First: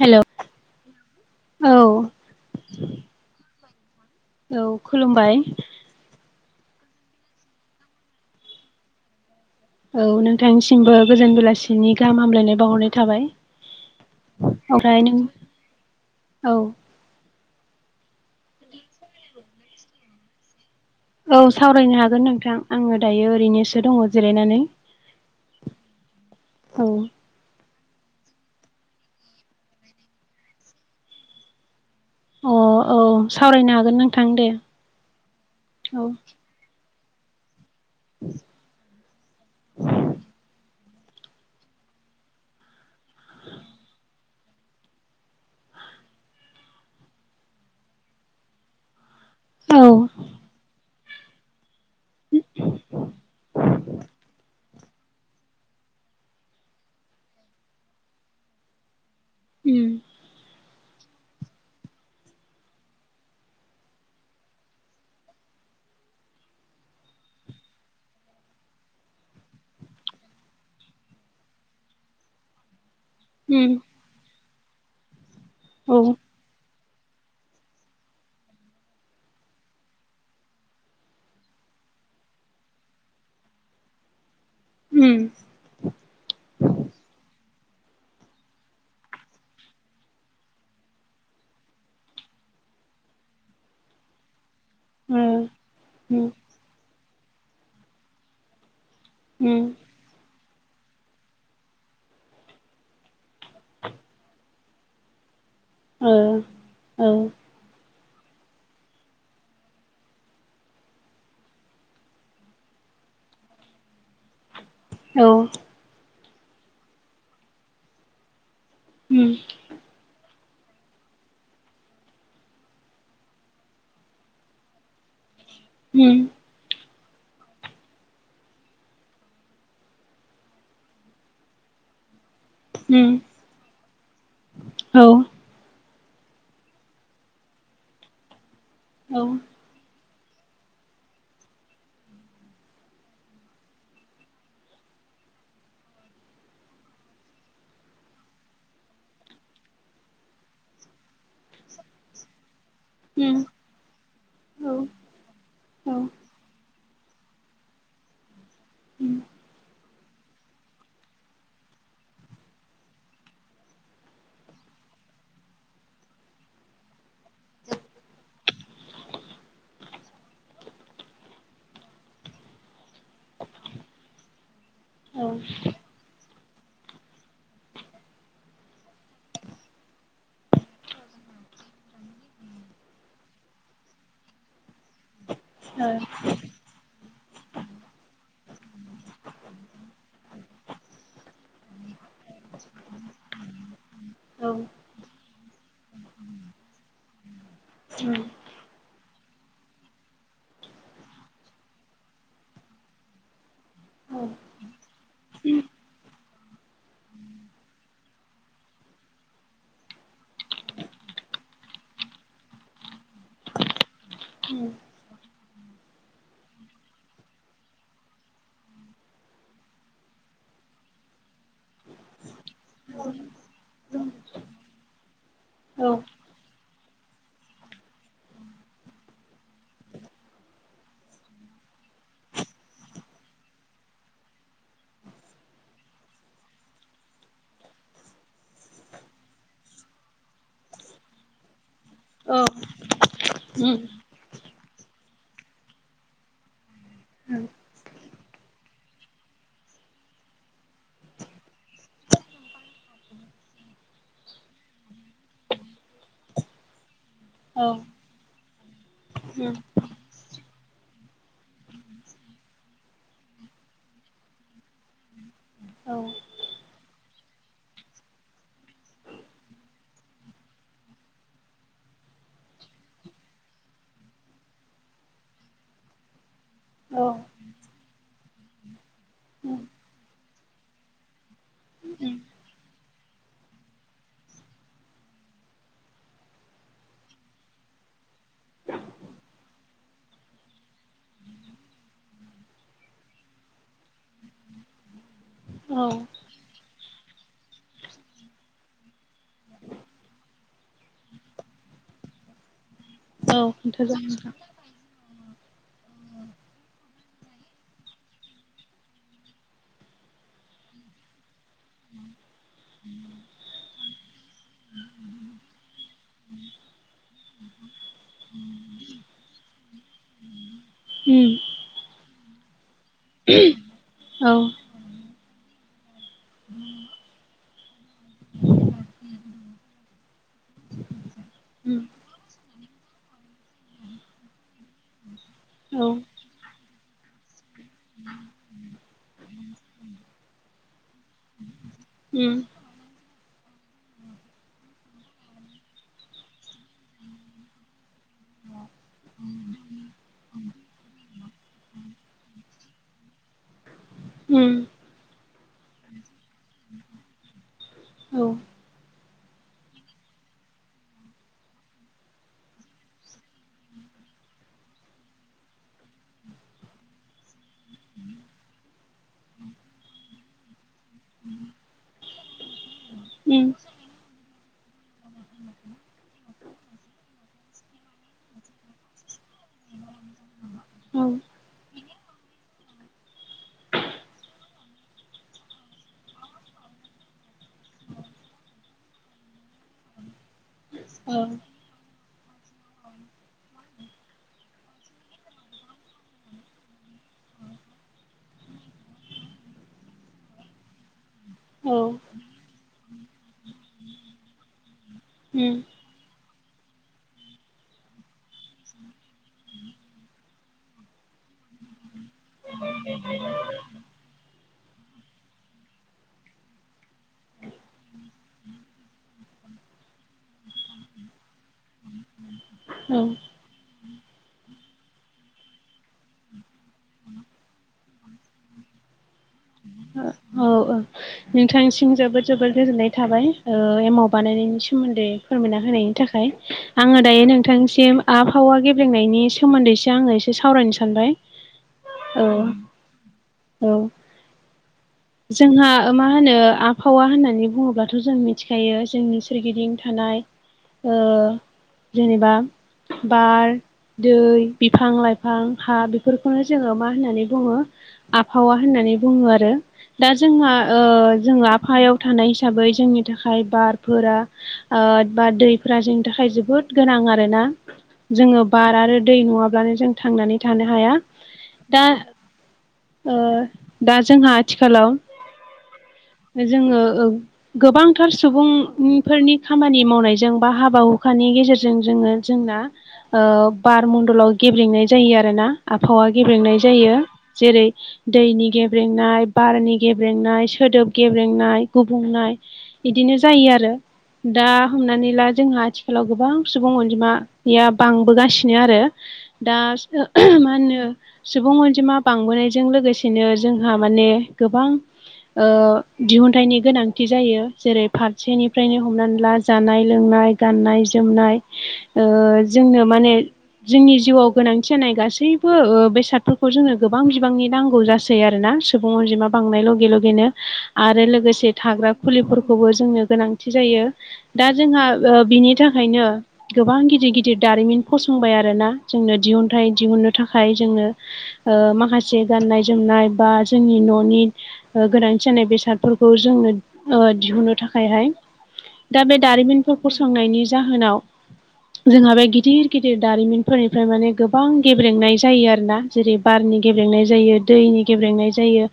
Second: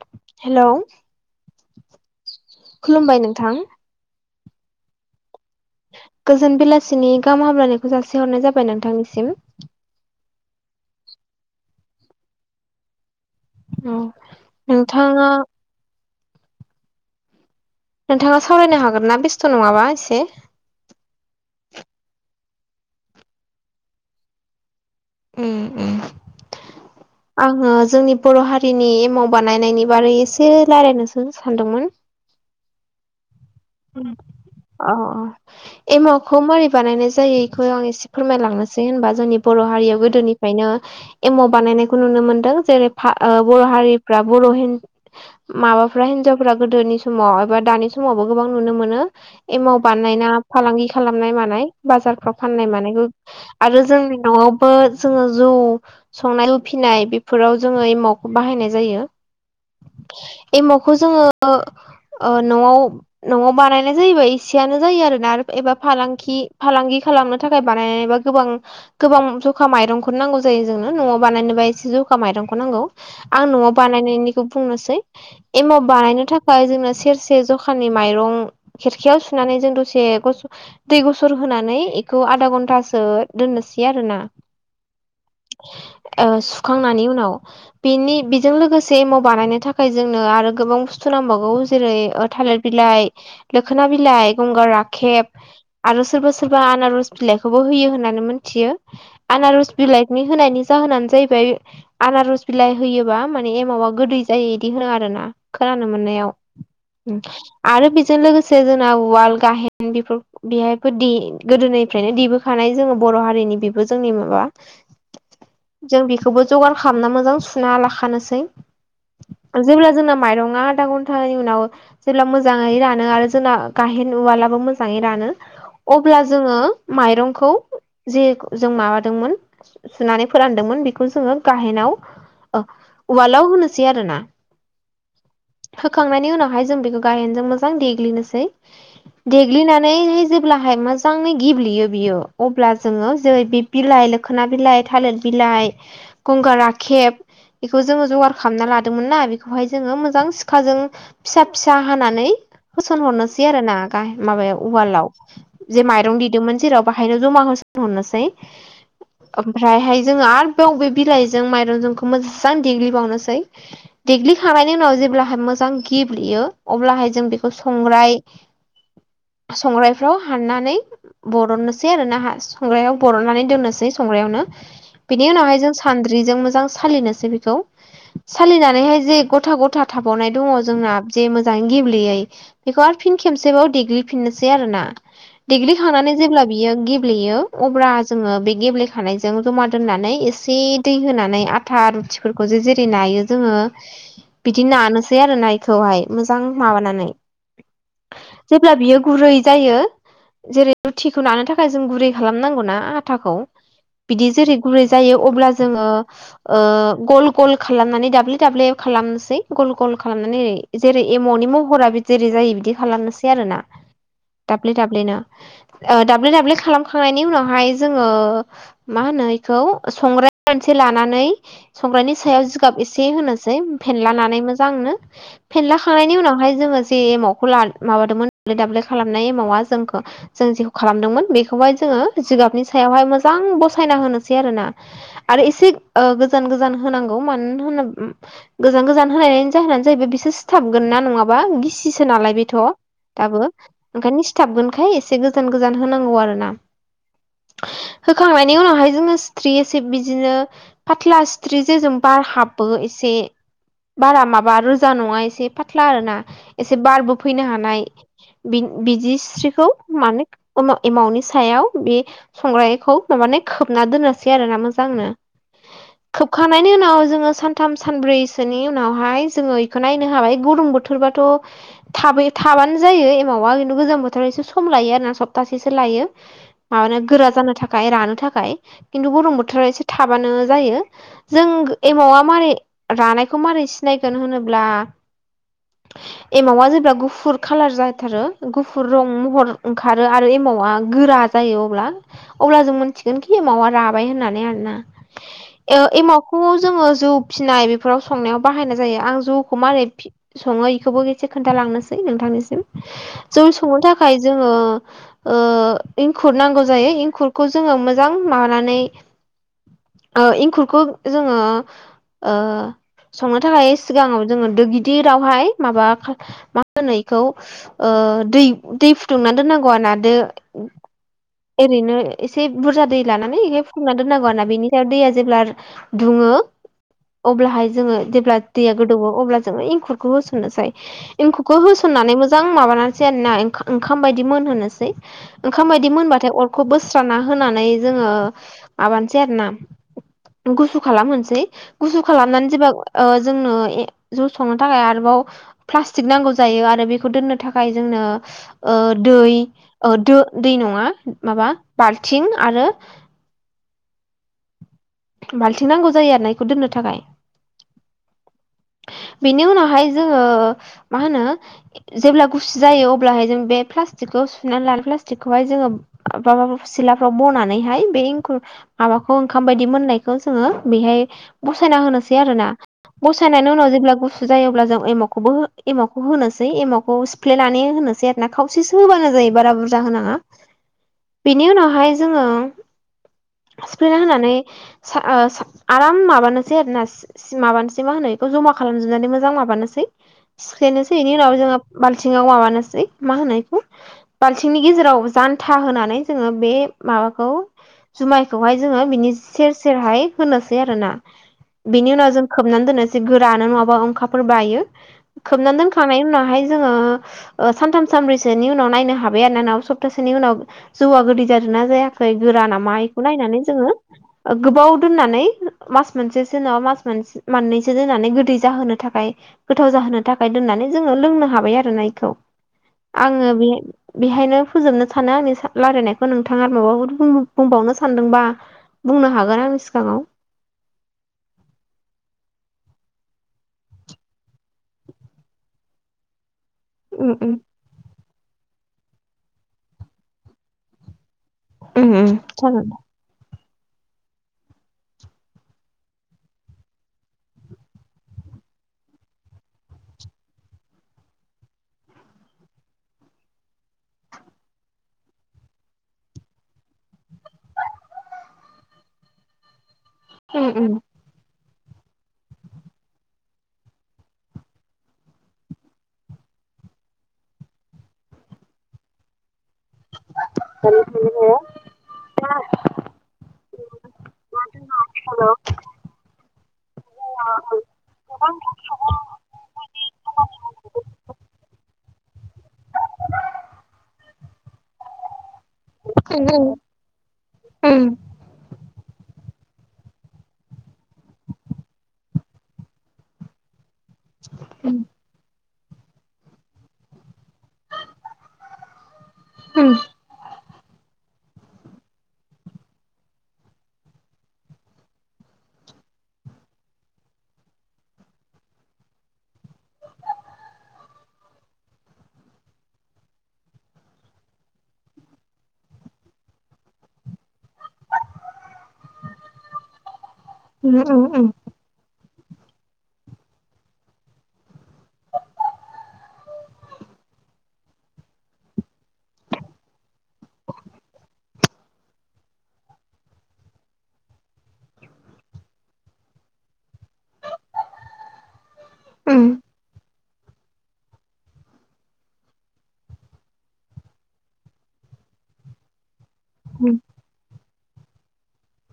Hello औ खुलुमबाय नोंथां औ खुलुमबाय गोजोन बेलासिनि गाहाम हामलायखौ जासिहरनाय जाबाय नोंथांनिसिम औ नोंथांसिमबो गोजोन बेलासिनि गाहाम हामलायनाय बावहरनाय थाबाय औ ओमफ्राय नों नोंथाङा औ नोंथाङा सावरायनो हागोन ना बेस्थ' नङाबा एसे औ सावरायनो हागोन नोंथां आङो दायो ओरैनोसो दङ जिरायनानै उम उम औ आङो जोंनि बर' हारिनि एमाव बानायनायनि बारै एसे रायजलायनोसो सानदोंमोन अ औ सावरायनो हागो उम अ अ औ एमावखौ मोरै बानायनाय जायो खौ आं एसे फोरमायलांनोसै होनबा जोंनि बर' हारियाव गोदोनिफ्रायनो एमाव बानायनायखौ नुनो मोनदों जेरै बा ओ बर' हारि फ्रा बर' माबाफ्रा हिनजावफ्रा गोदोनि समाव एबा दानि समावबो गोबां नुनो मोनो एमाव औ बानायना फालांगि खालामनाय मानाय बाजारफ्राव फाननाय मानायखौ आरो जोंनि न'आवबो जोङो जौ संनाय उफैनाय बेफोराव जोङो एमावखौ बाहायनाय जायो उम एमावखौ जोङो ओ न'आव न'आव बानायनाय जायोबा एसेयानो जायो आरोना एबा फालांगि फालांगि खालामनो थाखाय बानायनाय बा गोबां गोबां जखा माइरंखौनो नांगौ जायो जोंनो न'आव बानायनोबा एसे जखा माइरंखौ नांगौ आं न'आव उम बानायनायनिखौ बुंनोसै एमाव औ उम बानायनो थाखाय जोंना सेरसे जखानि दै माइरं खेरखायाव सुनानै जों दसे ग दै गुसर होनानै बेखौ आधा घन्टासो दोननोसै आरो ना। ओम ओ सुखांनानै उनाव। बेनि बेजों लोगोसे एमाव बानायनो थाखाय जोंनो आरो गोबां बुस्थु नांबावगौ जेरै थालेर बिलाइ लोखोना बिलाइ, गंगार ओ राखेब आरो उम सोरबा बा आनारस बिलाइखौबो होयो होननानै मिथियो। उम आनारस बिलाइनि होनायनि जाहोनानो जाहैबाय आनारस बिलाइ होयोबा माने एमावा गोदै जायो इदि होनो आरो ना। खोनानो ओ औ मोननायाव। आरो बेजों लोगोसे जोंना उवाल गाहेन बेफोर बेहायबो द गोदोनिफ्रायनो देबोखानाय जोङो बर' हारिनि बेबो जोंनि माबा औ जों बेखौबो जगार खालामना मोजां सुना लाखानोसै उम जेब्ला जोंना माइरङा आधा घन्टानि उनाव जेब्ला मोजां मोजाङै रानो आरो जोंना गाहेन उवालाबो मोजाङै रानो उम अब्ला जोङो माइरंखौ जे जों माबादोंमोन सुनानै फोरानदोंमोन बेखौ जोङो गाहेनाव उम उवालाव होनोसै आरो ना। औ होखांनायनि उनावहाय जों बेखौ गायेनजों मोजां देग्लिनोसै। उम औ देग्लिनानै जे ब्लाहाय मोजाङै गेब्लेयो बियो अब्ला जोङो जेरै बे बिलाइ लोखोना बिलाइ थालिर बिलाइ गंगार राखेब बेखौ जोङो जगार खालामना लादोंमोन ना बेखौहाय जोङो मोजां सिखाजों फिसा फि सा हानानै फोसन उम हरनोसै आरो ना गाह- माबायाव औ ओ उवालाव जे माइरं देदोंमोन जेराव बाहायनो जमा होसिहरनोसै। ओमफ्रायहाय जोङो आरो बाव बे बिलाइजों माइरंजोंखौ मोजां देग्लिबावनोसै देग्लिखांनायनि उनाव जेब्लााय मोजां गिब्लियो अब्लाहाय जों बेखौ संग्राय संग्रायफ्राव हाननानै बरननोसै आरो ना संग्रायाव बरननानै दोननोसै संग्रायावनो। बिनि उनावहाय जों सानद्रिजों मोजां सालिनोसै बेखौ। सालिनानैहाय जे गथा गथा थाबावनाय दङ जोंना जे मोजाङै गेब्लेयै बेखौ आरो फिन खेबसेबाव देग्लिफिननोसै आरोना। दिग्लि खांनानै जेब्ला बियो गेब्लेयो अब्ला जोङो बे गेब्लेखानायजों जमा दोननानै एसे दै होनानै आथा रुटिफोरखौ जों जेरै नायो जोङो औ बिदि नानोसै आरो नायखौहाय मोजां माबानानै। उम जेब्ला बियो गुरै जायो। जेरै रुटिखौ लानो थाखाय जों गुरै खालामनांगौना आथाखौ। औ बिदि जेरै गुरै जायो अब्ला जोङो ओ गल गल खालामनानै दाब्ले दाब्ले खालामनोसै गल गल खालामनानै ओरै जेरै एमावनि महरा जेरै जायो बिदि खालामनोसै आरो ना, औ दाब्ले दाब्लेनो। ओ दाब्ले दाब्ले खालामखांनायनि उनावहाय जोङो मा होनो बेखौ संग्राय गंसे लानानै संग्रानि सायाव जिगाब एसे होनोसै औ फेनलानानै मोजांनो। फेेनलाखांनायनि उनावहाय जोङो जे एमावखौ माबादोंमोन दाब्ले दाब्ले खालामनाय एमावा जों बेखौ जों जेखौ खालामदोंमोन बेखौहाय जोंङो जिगाबनि सायावहाय मोजां बसायना होनोसै आरो ना। आरो एसे गोजान गोजान होनांगौ मानो होनोबा गोजान गोजान होनायनि जाहोनानो जाहैबाय बिसोर सिथाबगोन ना नङाबा गिसिसो नालाय बेथ' दाबो ओंखायनो। सिथाबगोनखाय एसे गोजान गोजान होनांगौ आरो ना। होखांनायनि उनावहाय जोंङो सिथ्रि एसे बिदिनो फाथ्ला सिथ्रि जेजों बार हाबो एसे बारा माबा रोजा नङा एसे। एसे फाथ्ला आरो ना एसे बारबो फैनो हानाय बिदि सिथ्रिखौ। माने एमावनि सायाव बे। संग्रायखौ माबानो खोबना दोननोसै आरोना मोजांनो। औ खोबखांनायनि उनाव जोंङो सानथाम सानब्रैसोनि उनावहाय जोंङो इखौ नायनांगौ। नो हाबाय गुदुं बोथोरबाथ'। थाब थाबानो जायो एमावा खिन्थु गोजां बोथोराव एसे सम लायो आरोना सप्तासेसो लायो। [inaudible] माबानो गोरा जानो थाखाय रानो थाखाय खिन्थु गरम बोथोराव एसे थाबानो जायो। जों एमावा मारै रानायखौ मारै सिनायगोन होनोब्ला। एमावा जेब्ला गुफुर कालार जाथारो गुफुर रं महर ओंखारो आरो एमावा गोरा। जायो अब्ला अब्ला जों मिथिगोनखि एमावा राबाय होननानै आरोना। औ एमावखौ जोंङो जौ फिनाय बेफोराव संनायाव बाहायनाय जायो आं जौखौ मारै। संङो बेखौबो एसे खोन्थालांनोसै नोंथांनिसिम। औ जौ संनो खोन्थादों थाखाय नोंथां जोंङो। इंखुर नांगौ जायो इंखुरखौ जोंङो मोजां माबानानै। इंखुरखौ जोंङो। ओ संनो थाखाय सिगांङाव जोंङो दो। गिदिरावहाय माबा मा होनो बेखौ। दै दै फुदुंना दोननांगौ आरोना दो। ओरैनो एसे बुरजा दै लानानैहाय फुदुंना दोननांगौ आरो ना बेनि। दैया जेब्ला दुंङो। अब्लाहाय जोंङो जेब्ला दैया गोदौवो अब्ला जोंङो एंखुरखौ होसननोसै। एंखुखौ होसननानै मोजां माबानानैसै आरो ना ओंखाम बायदि मोनहोनोसै। ओंखाम बायदि मोनबाथाय अरखौ बोस्राना होनानै जोंङो माबानोसै आरो ना। गुसु खालाम होनसै गुसु खालामनानै औ जेब्ला। ओ जोंनो जौ संनो थाखाय आरोबाव। प्लास्टिक नांगौ जायो आरो बेखौ दोननो थाखाय जोंनो। दै दै नङा माबा बाल्थिं आरो। उम। बाल्थिं नांगौ जायो आरो ना बेखौ दोननो थाखाय। औ बेनि उनावहाय जोंङो मा होनो। जेब्ला गुसु जायो अब्लाहाय जों बे प्लास्टिकखौ सुनानै लानो प्लास्टिकखौहाय जोंङो। माबा सिलाफ्राव बनानैहाय एंखुर माबाखौ ओंखाम बायदि मोननाय। जोंङो बेहाय बसायना होनोसै आरोना बसायनानै उनाव जेब्ला गुसु। जायोब्ला जों एमखौबो एमावखौ होनोसै एमावखौ सिफ्ले लनानै होनोसै आरो ना खावसेसो होबानो जायो बारा बुरजा होनाङा बेनि उनावहाय जोङो सिफेना होनानै आराम माबानोसै आरोना माबानोसै मा होनो खौ जमा खालामजोबनानै मोजां माबानोसै सिख्लायनोसै बेनि उनाव जोङो बालथिङाव माबानोसै मा होनायखौ बाल्थिंनि गेजेराव जानथा होनानै जोङो बे माबाखौ जुमायखौहाय जोङो बिनि सेर सेरहाय होनोसै आरो ना बिनि उनाव जों खोबनानै दोननोस गोरानो नङाबा ओंखाफोर बायो खोबनानै दोन खांनाय उनावहाय जोङोओह सानथाम सानब्रैसोनि उनाव नायनो हाबाय आरो नाना सप्तासेनि उनाव जौवआ गोदै जादों ना जायाखै गोरा नामा बेखौ नायनानै जोङो गोबाव दोननानै मास मोनसेसो नङा मास मोनसे मोननैसो से दोननानै गोदै जोनो थाखाय गोथाव जाहोनो थाखाय दोननानै जोङो लोंनो हाबाय आरो आङो बे बेहायनो फोजोबनो सानो आंनि रायलायनायखौ नोंथाङ आरो माबाफोर बुंबावनो सानदोंबा बुंनो हागोन आं सिगाङाव औ औ नोंथांसिम जोबोद जोबोद गोजोननाय थाबाय एमाव बानायनायनि सोमोन्दै फोरमायना होनायनि थाखाय आङो उम दायो उम नोंथांनिसिम आबहावा गेब्लेंनायनि सोमोन्दैसो आङो एसे सावरायनो सानबाय उ औ साल औ जोंहा मा होनो आबहावा होननानै बुङोब्लाथ' जों मिथिखायो जोंनि सोरगिदिं थानाय जेनेबा बार दै बिफां लाइफां हा बेफोरखौनो जोङो मा होननानै बुङो आबहावा होननानै बुङो आरो दा उम जोंहा जोङो आफहायाव थानाय हिसाबै जोंनि थाखाय बारफोरा बा दैफ्रा जोंनि थाखाय जोबोद गोनां आरो ना जोङो बार आरो दै नङाब्लानो जों थांनानै थानो हाया उम दा दा जोंहाथि हेलाव जोङो गोबांथार सुबुंफोरनि खामानि मावनायजों बा हाबा हुखानि गेजेरजों जोङो जोंना बार मडलाव गेब्लेेंनाय जायो आरोोना आबहावा गेब्रेंनाय जायो जेरै दैनि गेब्रेंनाय बारनि गेब्रेंनाय सोदोब गेब्रेंनाय गुबुंनाय बिदिनो जायो आरो दा हमनानै ला जोंहा आथि आथिखालाव गोबां सुबुं अनजिमाया बांबोगासिनो आरो दाय। मा होनो सुबुं अनजिमा बांबोनायजों लोगोसेनो जोंहा माने गोबां दिहुनथाइनि गोनांथि जायो जेरै फारसेनिफ्रायनो हमनानै ला जानाय लोंनाय गाननाय जोमनाय जोंनो माने जोंनि जिउआव गोनांथि जानाय गासैबो बेसादफोरखौ जोंनो गोबां बिबांनि नांगौ जासै आरोना सुबुं अनजिमा बांनाय लगे लगेनो उम उम आरो लोगोसे थाग्रा फुलिफोरखौबो जोंनो गोनांथि जायो दा जोंहा बिनि थाखायनो गोबां गिदिर गिदिर दारिमिन फसंबाय आरोोना जोंनो दिहुनथाइ दिहुननो थाखाय जोङनो माखासे गाननाय जोमनाय बा जोंनि न'नि गोनांथि जानाय बेसादफोरखौ जोंङनो दिहुनो थाखायहाय दा बे उम दारिमिनफोर फसंनायनि जाहोनाव जोंहा बे गिदिर गिदिर दारिमिनफोरनिफ्राय माने गोबां गेब्रेंनाय जायो आरो ना जेरै बारनि गेब्लेंनाय जायो दैनि गेब्लेंनाय जायो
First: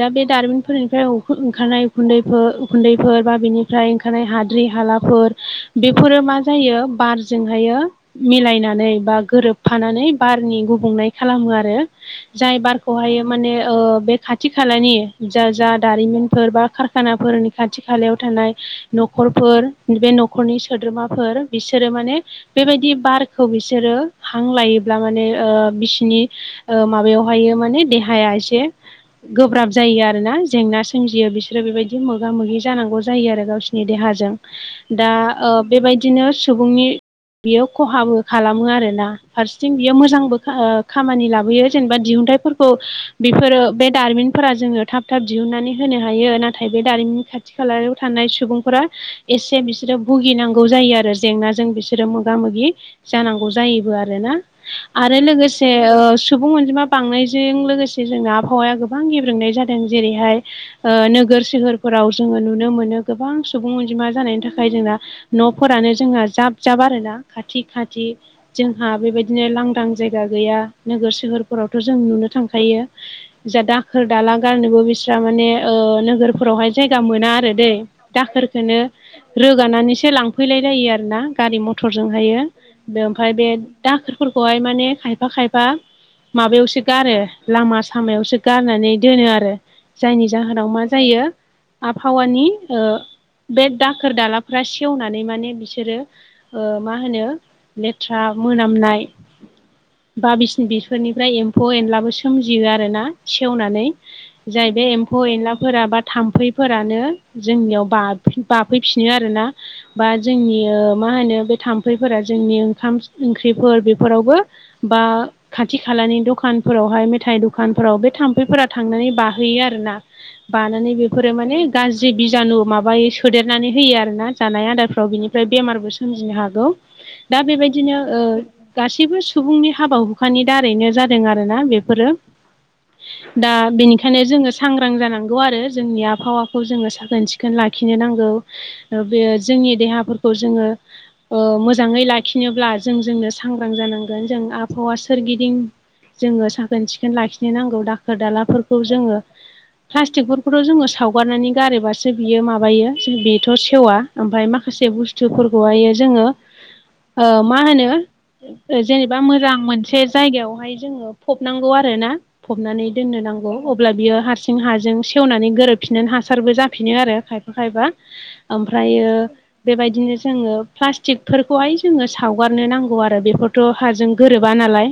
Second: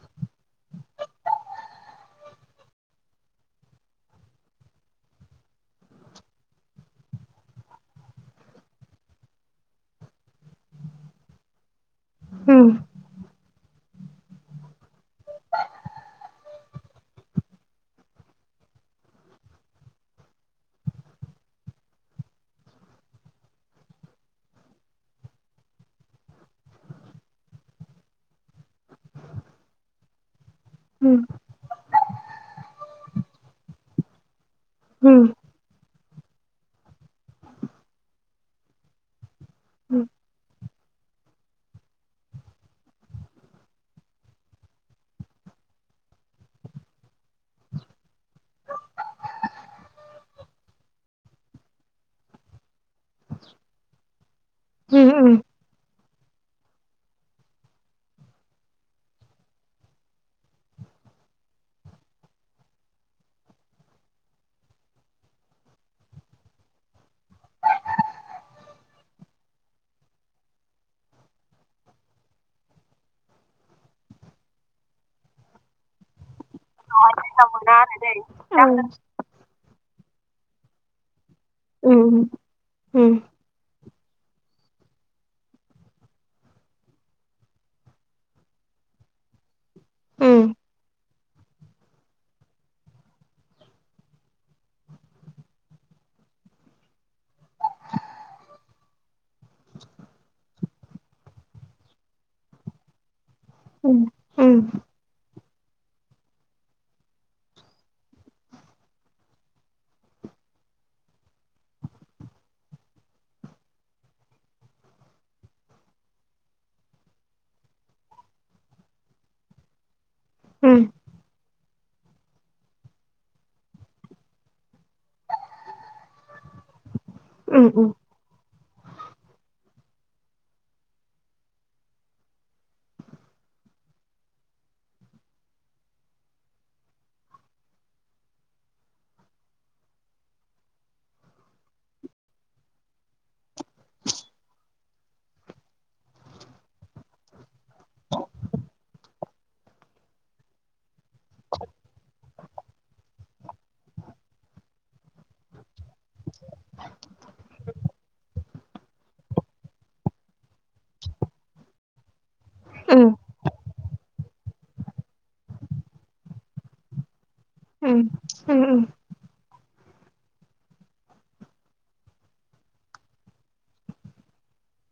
दा बे दारिमिनफोरनिफ्राय ओंखारनाय उखुन्दैफोर उखुन्दैफोर बा बेनि ओमफ्राय ओंखारनाय हाद्रि हालाफोर बेफोरो मा जायो बारजोंहायो मिलायनानै बा गोरोबफानानै बारनि गुबुंनाय खालामो आरो जाय उम बारखौहाय माने ओ बे खाथि खाथि खालानि जा जा दारिमिनफोर बा खारखानाफोरनि खाथि खालायाव थानाय न'खरफोर बे न'खरनि सोद्रोमाफोर बिसोरो माने बेबायदि बारखौ बिसोरो हां लायोब्ला माने ओ बिसिनि माबायावहायो माने देहाया एसे गोब्राब जायो आरोना जेंना सोमजियो बिसोर बि बेबायदि मोगा मोगि जानांगौ जायो आरो गावसिनि देहाजों दा बेबायदिनो सुबुंनि बियो खहाबो खालामो आरोना फारसेथिं बियो मोजांबो खामानि लाबोयो जेनेबा दिहुनथाइफोरखौ [unintelligible] बेफोरो बे दारिमिनफोरा जोङो थाब थाब दिहुननानै होनो हायो नाथाय बे दारिमिननि खाथि खालायाव थानाय सुबुंफोरा एसे बिसोरो भुगिनांगौ जायो आरो जेंनाजों बिसोरो मोगा मोगि जानांगौ जायोबो आरोना। आरो लोगोसे ओ सुबुं अनजिमा बांनायजों लोगोसे जोंनि आबहावाया गोब गोबां गेब्रोंनाय जादों जेरैहाय ओ नोगोर सोहोरफोराव जोङो नुनो मोनो गोबां सुबुं अनजिमा जानायनि थाखाय जोंना न'फोरानो जोंहा जाब जाब आरोना खाथि खाथि जोंहा बेबायदिनो लांदां जायगा गैया नोगोर सोहोरफोरावथ' जों नुनो थांखायो। जा दाखोर दाला गारनोबो बिस्रा माने नोगोरफोरावहाय जायगा मोना आरो दै दाखोरखोनो रोगानानैसो लांफैलायलायो आरोना गारि मटरजोंहायो ओमफ्राय बे दाखोरफोरखौहाय माने खायफा खायफा माबायावसो गारो लामा सामायावसो गारनानै दोनो आरो जायनि उम जाहोनाव मा जायो आबहावानि ओ बे दाखोर दालाफ्रा सेवनानै माने बिसोरो मा होनो लेथ्रा मोनामनाय बा बिसनि बिफोरनिफ्राय एम्फौ एनलाबो सोमजियो आरो ना सेवनानै उम जाय बे एमौ एम्फौ एनलाफोरा बा थाम्फैफोरानो जोंनियाव बा बाफैफिनो आरोना। बा जोंनि मा होनो बे थाम्फैफोरा जोंनि ओंखाम ओंख्रिफोर बेफोरावबो बा खाथि खालानि दखानफोरावहाय मेथाइ दखानफोराव बे थाम्फैफोरा थांनानै बाहैयो आरोना उम बानानै बे फोरो माने गाज्रि बिजानु माबायो सोदेरनानै होयो आरोना जानाय आदारफ्राव बिनिफ्राय बेमारबो सोमजिनो हागौ। [inaudible] दा उम बेबायदिनो ओ गासैबो सुबुंनि हाबा हुखानि दारैनो जादों आरोना बेफोरो दा बेनिखायनो जोङो सांग्रां जानांगौ आरो जोंनि आबहावाखौ जोङो साखोन सिखोन लाखिनो नांगौ बेयो जोंनि देहाफोरखौ जोङो ओ मोजाङै लाखिनोब्ला जों जोंनो सांग्रां जानांगोन जों आबहावा सोरगिदिं जोङो साखोन सिखोन लाखिनो नांगौ दाखोर दालाफोरखौ जोङो प्लास्टिकफोरखौथ' जोङो सावगारनानै गारोबासो बियो माबायो बेथ' सेवा ओमफ्राय माखासे बुस्थुफोरखौहायो जोङो ओ मा होनो जेनेबा मोजां मोनसे जायगायावहाय जोङो फबनांगौ आरो ना। फबनानै उम दोननो नांगौ। अब्ला बियो हारसिं हाजों सेवनानै गोरोबफिननानै हासारबो ज जाफिनो आरो खायफा बा उम उम उम ओमफ्रायो बेबायदिनो जोङो प्लास्टिकफोरखौहाय जोङो सावगारनो नांगौ आरो बेफोरथ' हाजों गोरोबा नालाय